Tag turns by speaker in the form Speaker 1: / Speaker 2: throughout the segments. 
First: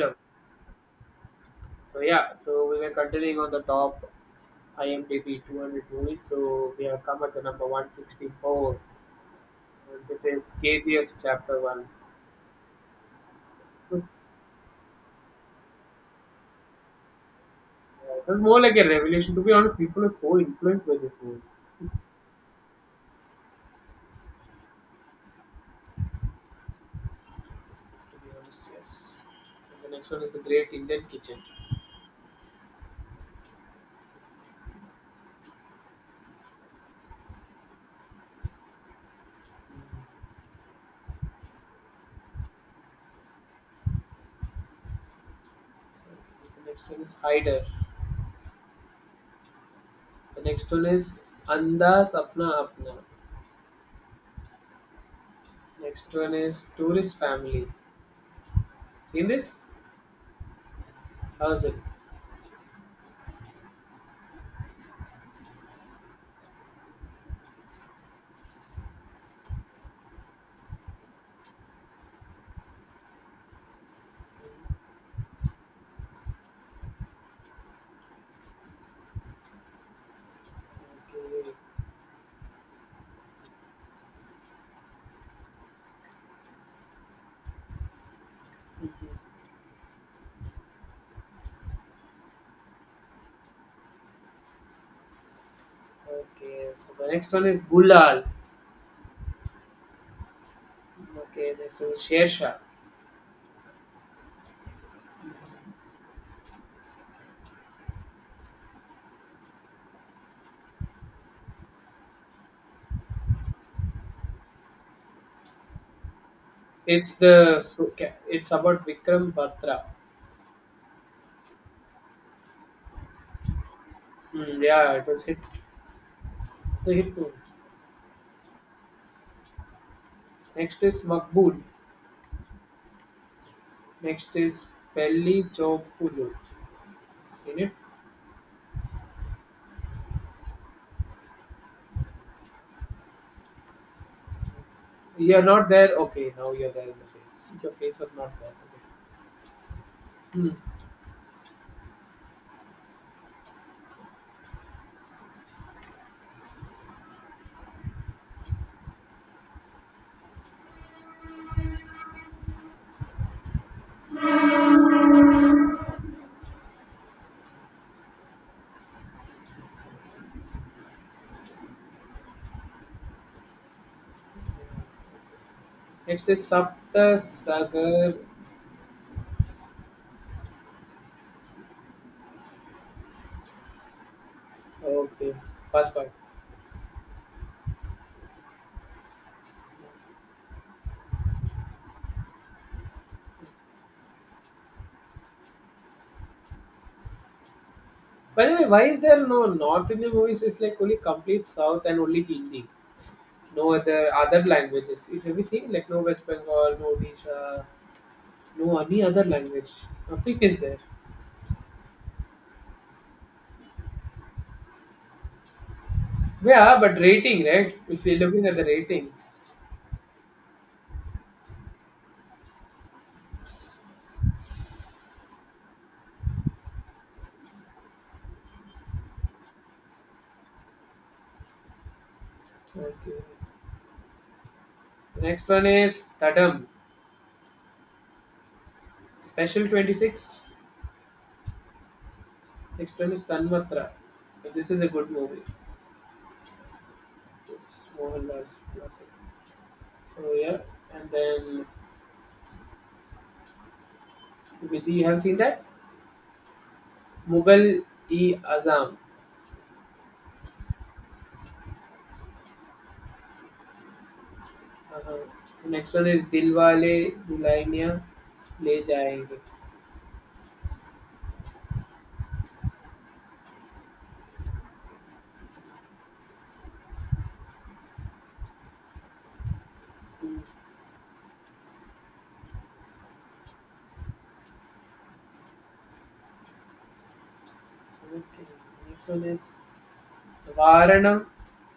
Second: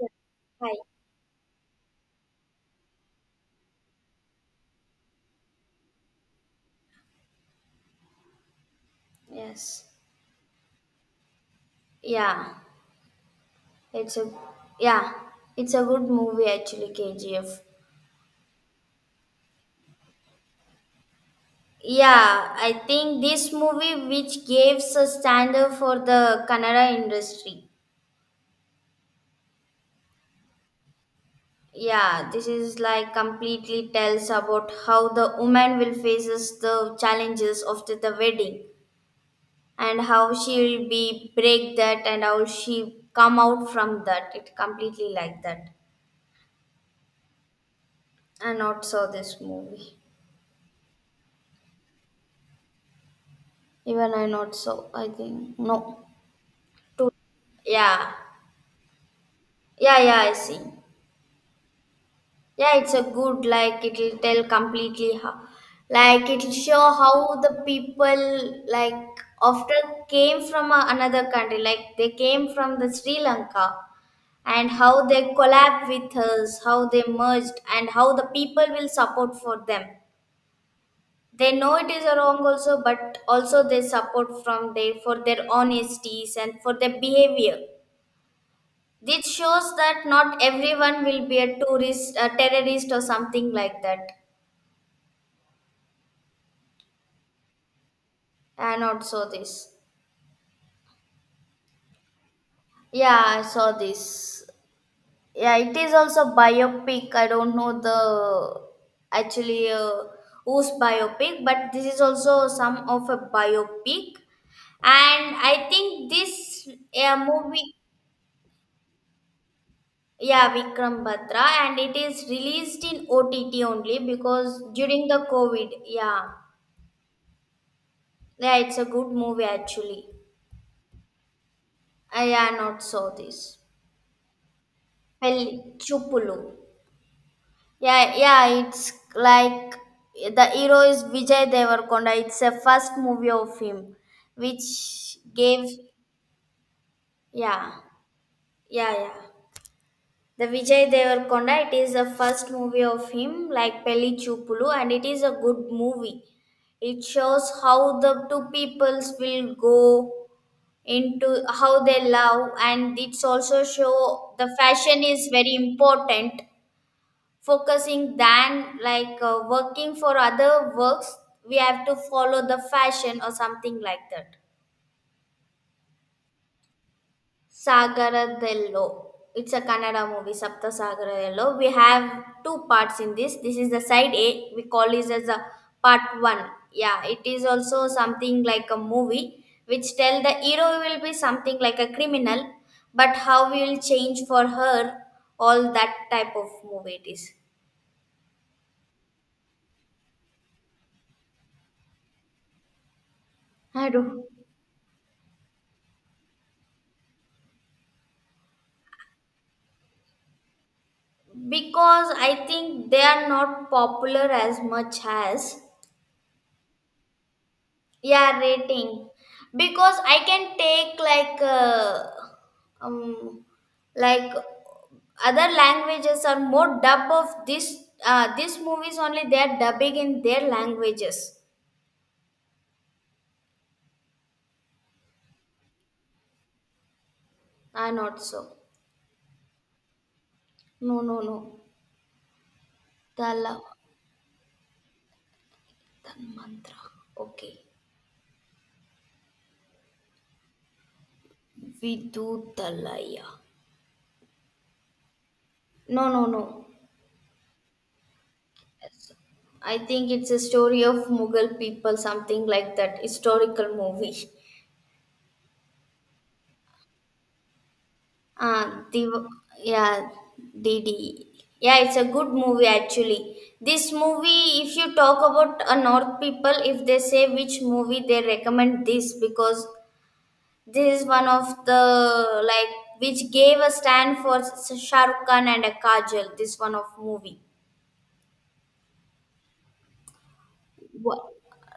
Speaker 1: Yeah. Hi.
Speaker 2: So yeah, we were continuing on the top IMDb 200 movies. So we have come at the number 164,
Speaker 1: Yes.
Speaker 2: and it is KGF Chapter One.
Speaker 1: Yeah.
Speaker 2: Was,
Speaker 1: It's a yeah. It's a good movie actually, KGF.
Speaker 2: it was more like a revelation. To be honest, people are so influenced by this movie.
Speaker 1: Yeah, I think this movie which gives a standard for the Kannada industry.
Speaker 2: To be honest, yes. And the next one is the Great Indian Kitchen.
Speaker 1: Yeah, this is like completely tells about how the woman will faces the challenges after the wedding and how she will be break that and how she come out from that. It completely like that.
Speaker 2: The next one is Hider.
Speaker 1: And not saw this movie.
Speaker 2: The next one is Andas Apna Apna.
Speaker 1: Even I not so. I think no.
Speaker 2: Next one is
Speaker 1: Too
Speaker 2: Tourist Family.
Speaker 1: yeah,
Speaker 2: Seen this?
Speaker 1: yeah, yeah. I see.
Speaker 2: How's it?
Speaker 1: Yeah, it's a good like it'll tell completely how, like it'll show how the people like after came from a, another country, like they came from the Sri Lanka, and how they collab with us, how they merged, and how the people will support for them. They
Speaker 2: Okay.
Speaker 1: know it is wrong also, but also they support from their for their honesties and for their behavior.
Speaker 2: Mhm.
Speaker 1: This shows that not everyone will be a tourist, a terrorist, or something like that.
Speaker 2: Okay, so the next one is Gulal.
Speaker 1: And also this.
Speaker 2: Okay, next one is Shersha.
Speaker 1: Yeah, I saw this. Yeah, it is also biopic. I don't know the actually whose biopic, but this is also some of a biopic. And I think this
Speaker 2: It's the
Speaker 1: movie,
Speaker 2: so ca- it's about Vikram Batra.
Speaker 1: yeah, Vikram Batra, and it is released in OTT only because
Speaker 2: Hmm, yeah, it
Speaker 1: during
Speaker 2: was
Speaker 1: the
Speaker 2: hit.
Speaker 1: COVID. Yeah,
Speaker 2: It's a hit movie.
Speaker 1: yeah, it's a good movie actually.
Speaker 2: Next is Makbul.
Speaker 1: I am not saw this.
Speaker 2: Next is Pelli
Speaker 1: Pellichupulu.
Speaker 2: Chopulu. Seen it?
Speaker 1: Yeah, yeah, it's like the hero is Vijay Devarkonda. It's the first movie of him, which
Speaker 2: You're
Speaker 1: gave
Speaker 2: not there. Okay, now you're there in the face. Your
Speaker 1: yeah,
Speaker 2: face was not there. Okay.
Speaker 1: yeah, yeah. The
Speaker 2: Hmm.
Speaker 1: Vijay Devarkonda. It is the first movie of him, like Pellichupulu, and it is a good movie. It shows how the two peoples will go into how they love, and it's also show the fashion is very important focusing than like working for other works we have to follow the fashion or something like that
Speaker 2: Next is Sapta Sagar.
Speaker 1: sagaradello. It's a Kannada movie, Sapta Sagaradello. We have two parts in this. This is the side A, we call this as
Speaker 2: Okay,
Speaker 1: a
Speaker 2: first
Speaker 1: part
Speaker 2: part.
Speaker 1: one. Yeah, it is also something like a movie which tell the hero will be something like a criminal, but how we will change for her, all that type of movie it is.
Speaker 2: By the way, why is there no North Indian movies? It's like only complete South and only Hindi. No
Speaker 1: I
Speaker 2: other
Speaker 1: do
Speaker 2: other languages. Have you seen like no West Bengal, no Odisha, no any other language? Nothing is there.
Speaker 1: because I think they are not popular as much as
Speaker 2: Yeah, but rating, right? If we're
Speaker 1: yeah
Speaker 2: looking at the
Speaker 1: rating,
Speaker 2: ratings.
Speaker 1: because I can take um like other languages are more dub of this, these movies only they are dubbing in their languages
Speaker 2: Okay. Next one is Thadam,
Speaker 1: are not so.
Speaker 2: Special 26.
Speaker 1: No, no, no.
Speaker 2: Next one is
Speaker 1: Tala
Speaker 2: Tanmatra. This is a good movie.
Speaker 1: Tanmantra, okay.
Speaker 2: It's Mohanlal's classic. So yeah, and then
Speaker 1: Vidu,
Speaker 2: Vidhi, you have seen that?
Speaker 1: no, no, no.
Speaker 2: मुगल-ए-आजम
Speaker 1: I think it's a story of Mughal people, something like that. Historical movie.
Speaker 2: uh-huh. Next one is Dilwale Dulhania
Speaker 1: Uh,
Speaker 2: Le
Speaker 1: the,
Speaker 2: Jayenge.
Speaker 1: yeah, D D, yeah, it's a good movie actually. This movie, if you talk about a North people, if they say which movie they recommend this because
Speaker 2: Mm,
Speaker 1: this is one of the like which gave a stand for Shah Rukh Khan and a Kajal. This one of movie
Speaker 2: okay. Next one is Varana
Speaker 1: wha-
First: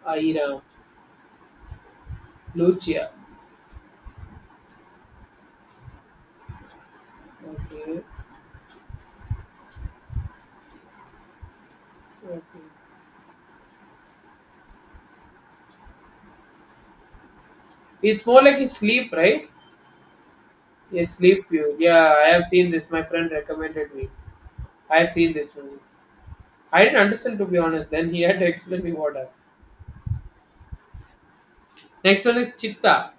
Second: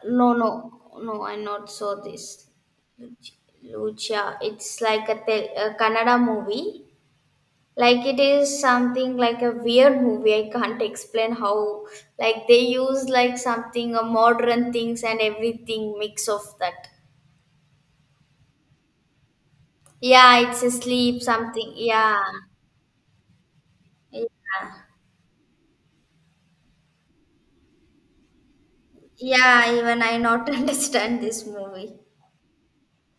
Speaker 1: no, no,
Speaker 2: Airam
Speaker 1: no, I not saw this.
Speaker 2: Lucia.
Speaker 1: Lucia, Lucia. It's like a, tel- a Kannada movie.
Speaker 2: Okay.
Speaker 1: Like it is something like a weird movie. I can't explain how. Like they
Speaker 2: Okay.
Speaker 1: use like something a modern things and everything mix of that.
Speaker 2: It's more like a sleep, right?
Speaker 1: Yeah, it's a
Speaker 2: A
Speaker 1: sleep
Speaker 2: sleep
Speaker 1: something.
Speaker 2: view. Yeah,
Speaker 1: Yeah,
Speaker 2: I have seen this. My friend recommended me.
Speaker 1: yeah,
Speaker 2: I have seen this movie. I didn't understand, to be honest. Then he had to explain me what happened.
Speaker 1: yeah. Even I not understand this movie.
Speaker 2: Next one is Chitta.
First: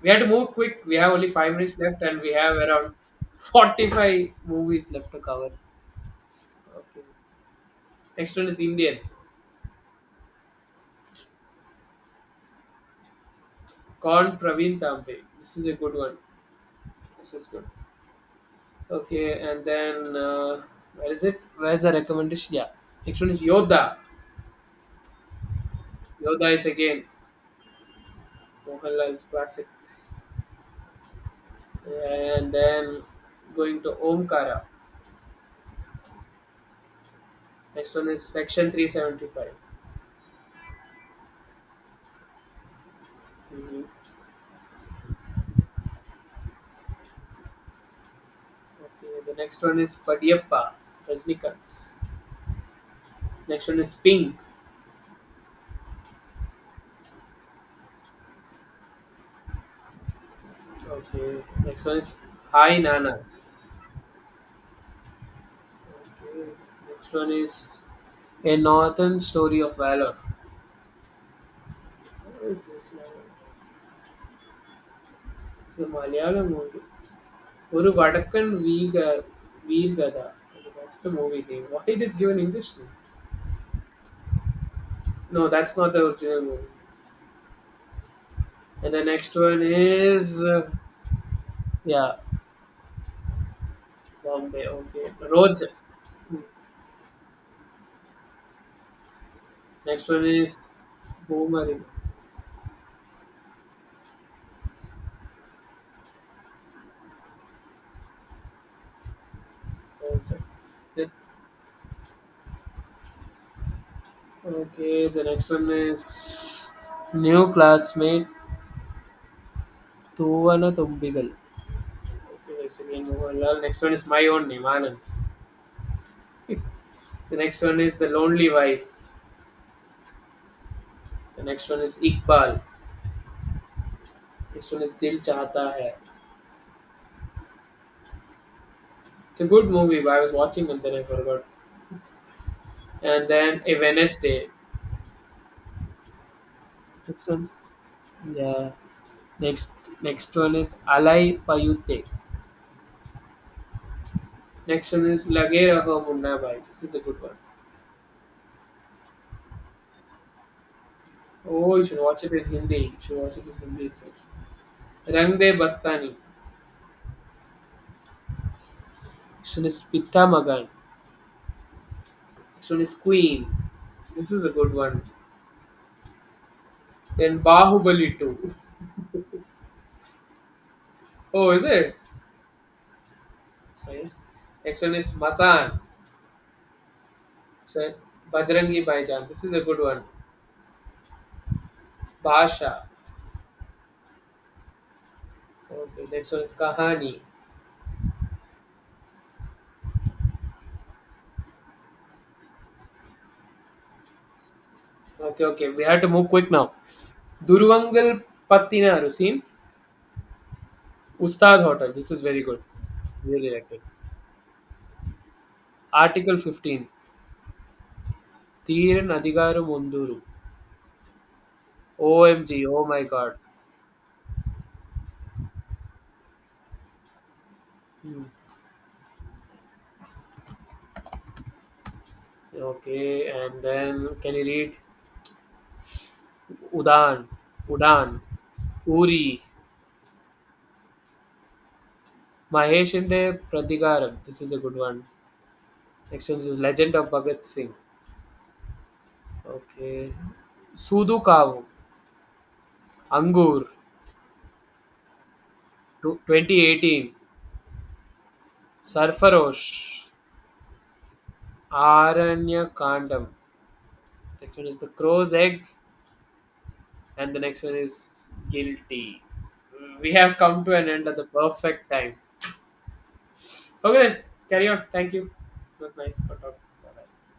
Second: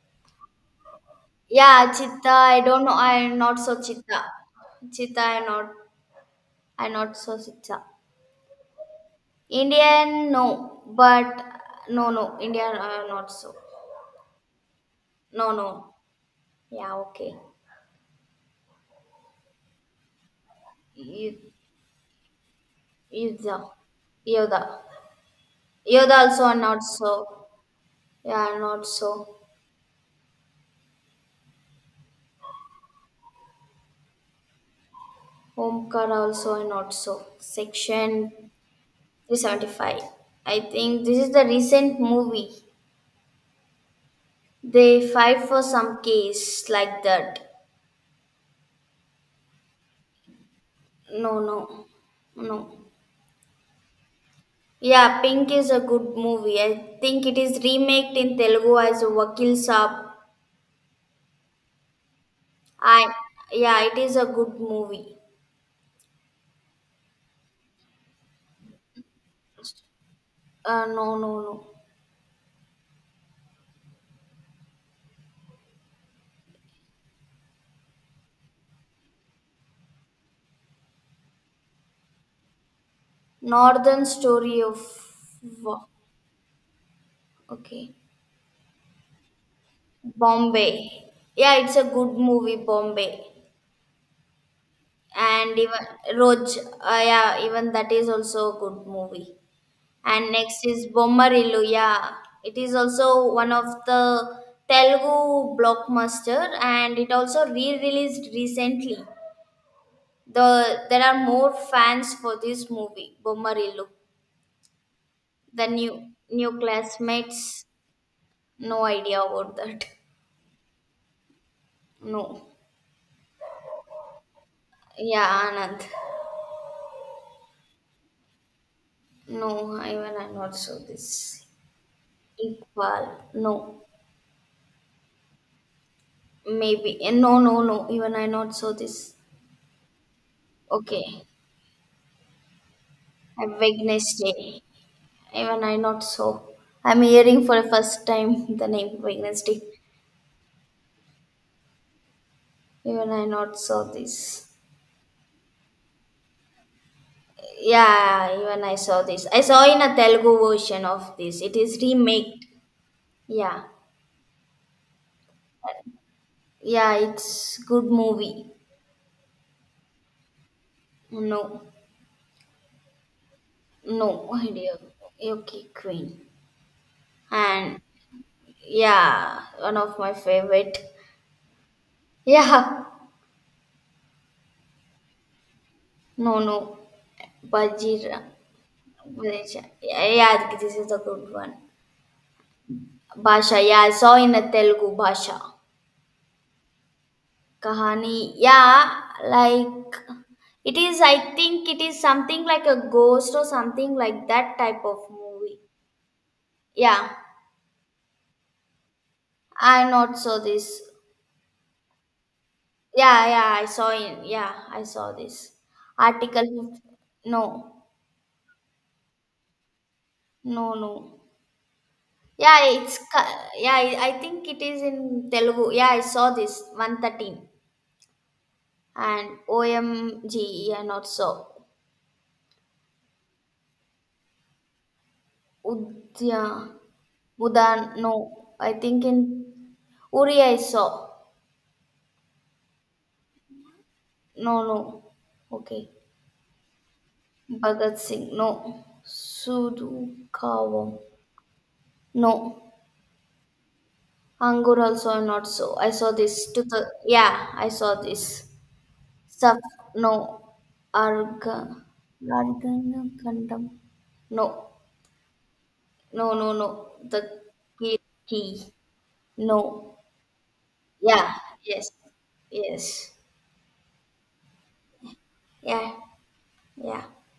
Speaker 2: We had to move quick. We have only 5 minutes
Speaker 1: Yeah,
Speaker 2: left, and
Speaker 1: Chitta.
Speaker 2: we have
Speaker 1: I don't know.
Speaker 2: around
Speaker 1: I not so Chitta.
Speaker 2: 45 movies left to
Speaker 1: Chitta, I
Speaker 2: cover.
Speaker 1: not and
Speaker 2: Okay.
Speaker 1: not so Sitsa.
Speaker 2: Next one is Indian.
Speaker 1: Indian, no, but no, no, Indian, not so.
Speaker 2: Con Praveen Tambe.
Speaker 1: No,
Speaker 2: This is a
Speaker 1: no,
Speaker 2: good one.
Speaker 1: yeah, okay.
Speaker 2: This is good. Okay, and then where is
Speaker 1: You,
Speaker 2: it? Where's the recommendation? Yeah. Next one is
Speaker 1: Yuda,
Speaker 2: Yoda.
Speaker 1: Yoda, Yoda also
Speaker 2: Yoda
Speaker 1: are
Speaker 2: is
Speaker 1: not
Speaker 2: again
Speaker 1: so. Yeah, not
Speaker 2: Mohanlal's
Speaker 1: so.
Speaker 2: classic. And then going to Omkara.
Speaker 1: Homkar also are not so.
Speaker 2: Next one is
Speaker 1: Section
Speaker 2: Section 375.
Speaker 1: 375. I think this is the recent movie.
Speaker 2: Mhm.
Speaker 1: They fight for some case like that.
Speaker 2: Okay, the next one is Padiyappa,
Speaker 1: No, no,
Speaker 2: Rajnikant's.
Speaker 1: no.
Speaker 2: Next one is Pink.
Speaker 1: Yeah, Pink is a good movie. I think it is remade in Telugu as Vakil Saab.
Speaker 2: Okay. Next one is Hi
Speaker 1: I
Speaker 2: Nana.
Speaker 1: yeah, it is a good movie.
Speaker 2: Okay. Next one is A Northern Story of Valor.
Speaker 1: No, no, no.
Speaker 2: What is this now? The Malayalam movie. Oru Vadakkan Veergatha. Okay, that's the movie name. Why it is given English name?
Speaker 1: Northern Story of
Speaker 2: No, that's
Speaker 1: wa-
Speaker 2: not the original movie.
Speaker 1: okay.
Speaker 2: And the next one is
Speaker 1: Bombay. Yeah, it's a good
Speaker 2: yeah,
Speaker 1: movie, Bombay.
Speaker 2: Bombay. Okay,
Speaker 1: And
Speaker 2: Roads.
Speaker 1: even Roj, yeah, even that is also a good movie.
Speaker 2: Next one
Speaker 1: And next
Speaker 2: is
Speaker 1: is Bommarillu.
Speaker 2: Boomerang.
Speaker 1: Yeah, it is also one of the Telugu blockbuster, and it also re-released recently.
Speaker 2: That's it.
Speaker 1: The there
Speaker 2: It-
Speaker 1: are more fans for this movie Bommarillu.
Speaker 2: Okay, the next
Speaker 1: The
Speaker 2: one
Speaker 1: new
Speaker 2: is
Speaker 1: new
Speaker 2: new
Speaker 1: classmates,
Speaker 2: classmate
Speaker 1: no idea about that.
Speaker 2: Thuvana Thumbigal.
Speaker 1: No,
Speaker 2: Okay, that's again Mohanlal. Next one is my own name, Anand.
Speaker 1: yeah, Anand.
Speaker 2: The next one is the lonely wife.
Speaker 1: No, even I not saw
Speaker 2: The
Speaker 1: this.
Speaker 2: next one is Iqbal.
Speaker 1: Iqbal, no,
Speaker 2: Next one is Dil Chahta Hai.
Speaker 1: maybe no, no, no. Even I not saw this.
Speaker 2: It's a good movie, but I was watching and then I
Speaker 1: Okay,
Speaker 2: forgot. And
Speaker 1: have
Speaker 2: then a Wednesday.
Speaker 1: Wednesday. Even I not so. I'm
Speaker 2: Next
Speaker 1: hearing
Speaker 2: one's
Speaker 1: for the first time the
Speaker 2: yeah.
Speaker 1: name Wednesday.
Speaker 2: Next next one is Alai Payute.
Speaker 1: Even I not saw this.
Speaker 2: Next one is Lage Raho Munna Bhai. This is a good one.
Speaker 1: Yeah, even I saw this. I saw in a Telugu version of this. It
Speaker 2: Oh,
Speaker 1: is
Speaker 2: you should watch it
Speaker 1: remade.
Speaker 2: in Hindi. You should watch it in
Speaker 1: Yeah,
Speaker 2: Hindi itself. Rangde Bastani.
Speaker 1: yeah, it's good movie.
Speaker 2: Shouldn't Pitta Magan.
Speaker 1: No,
Speaker 2: Shouldn't Queen. This
Speaker 1: no
Speaker 2: is a good
Speaker 1: idea.
Speaker 2: one.
Speaker 1: Okay, Queen.
Speaker 2: Then
Speaker 1: And
Speaker 2: Bahubali 2.
Speaker 1: yeah, one of my favorite.
Speaker 2: Oh, is it?
Speaker 1: Yeah,
Speaker 2: It's nice. Next one is Masan.
Speaker 1: no, no,
Speaker 2: So
Speaker 1: Bajira.
Speaker 2: Bajrangi Bhaijaan. This is a
Speaker 1: Bajira.
Speaker 2: good one.
Speaker 1: Yeah, yeah, this is a good one.
Speaker 2: Basha.
Speaker 1: Bhasha, yeah, I saw in a Telugu Bhasha.
Speaker 2: Okay, next one is Kahani.
Speaker 1: Kahani, yeah, like it is, I think it is something like a ghost or something like that type of
Speaker 2: Okay,
Speaker 1: movie.
Speaker 2: okay. We have to move quick now.
Speaker 1: Yeah,
Speaker 2: Duruvangal Pattinaru scene.
Speaker 1: I not saw this.
Speaker 2: Ustad Hotel. This is very good.
Speaker 1: Yeah,
Speaker 2: Really
Speaker 1: yeah, I
Speaker 2: like it.
Speaker 1: saw in, yeah, I saw this.
Speaker 2: Article
Speaker 1: Article,
Speaker 2: 15.
Speaker 1: 50 no,
Speaker 2: Thiran Adigaram Unduru.
Speaker 1: no, no. Yeah,
Speaker 2: OMG, oh
Speaker 1: it's,
Speaker 2: my
Speaker 1: ca-
Speaker 2: god.
Speaker 1: yeah, I think it is in Telugu. Yeah, I saw this, 113.
Speaker 2: Hmm.
Speaker 1: And OMG, yeah, not so.
Speaker 2: Okay, and then can you read
Speaker 1: Udya.
Speaker 2: Udan,
Speaker 1: Budan, no.
Speaker 2: Udan,
Speaker 1: I think in
Speaker 2: Uri,
Speaker 1: Uri I saw.
Speaker 2: Mahesh Inde Pratikaram. This is a
Speaker 1: No,
Speaker 2: good one.
Speaker 1: no. Okay.
Speaker 2: Next one is Legend of Bhagat Singh.
Speaker 1: Bhagat Singh, no.
Speaker 2: Okay.
Speaker 1: Sudukawa,
Speaker 2: Sudu Kavu,
Speaker 1: no.
Speaker 2: Angur,
Speaker 1: Angur also I not so. I saw this. To the,
Speaker 2: 2018,
Speaker 1: yeah, I saw this. Stuff,
Speaker 2: Sarfarosh,
Speaker 1: no. Arga,
Speaker 2: Aranya
Speaker 1: Argana
Speaker 2: Kandam.
Speaker 1: Kandam, no.
Speaker 2: Next one is The Crow's Egg,
Speaker 1: No, no, no. The
Speaker 2: and the next one is
Speaker 1: key,
Speaker 2: Guilty.
Speaker 1: no.
Speaker 2: We have come to an end at the
Speaker 1: Yeah, yes,
Speaker 2: perfect time.
Speaker 1: yes.
Speaker 2: Okay, then carry on. Thank you. It
Speaker 1: Yeah,
Speaker 2: was nice. For Bye
Speaker 1: yeah.
Speaker 2: bye.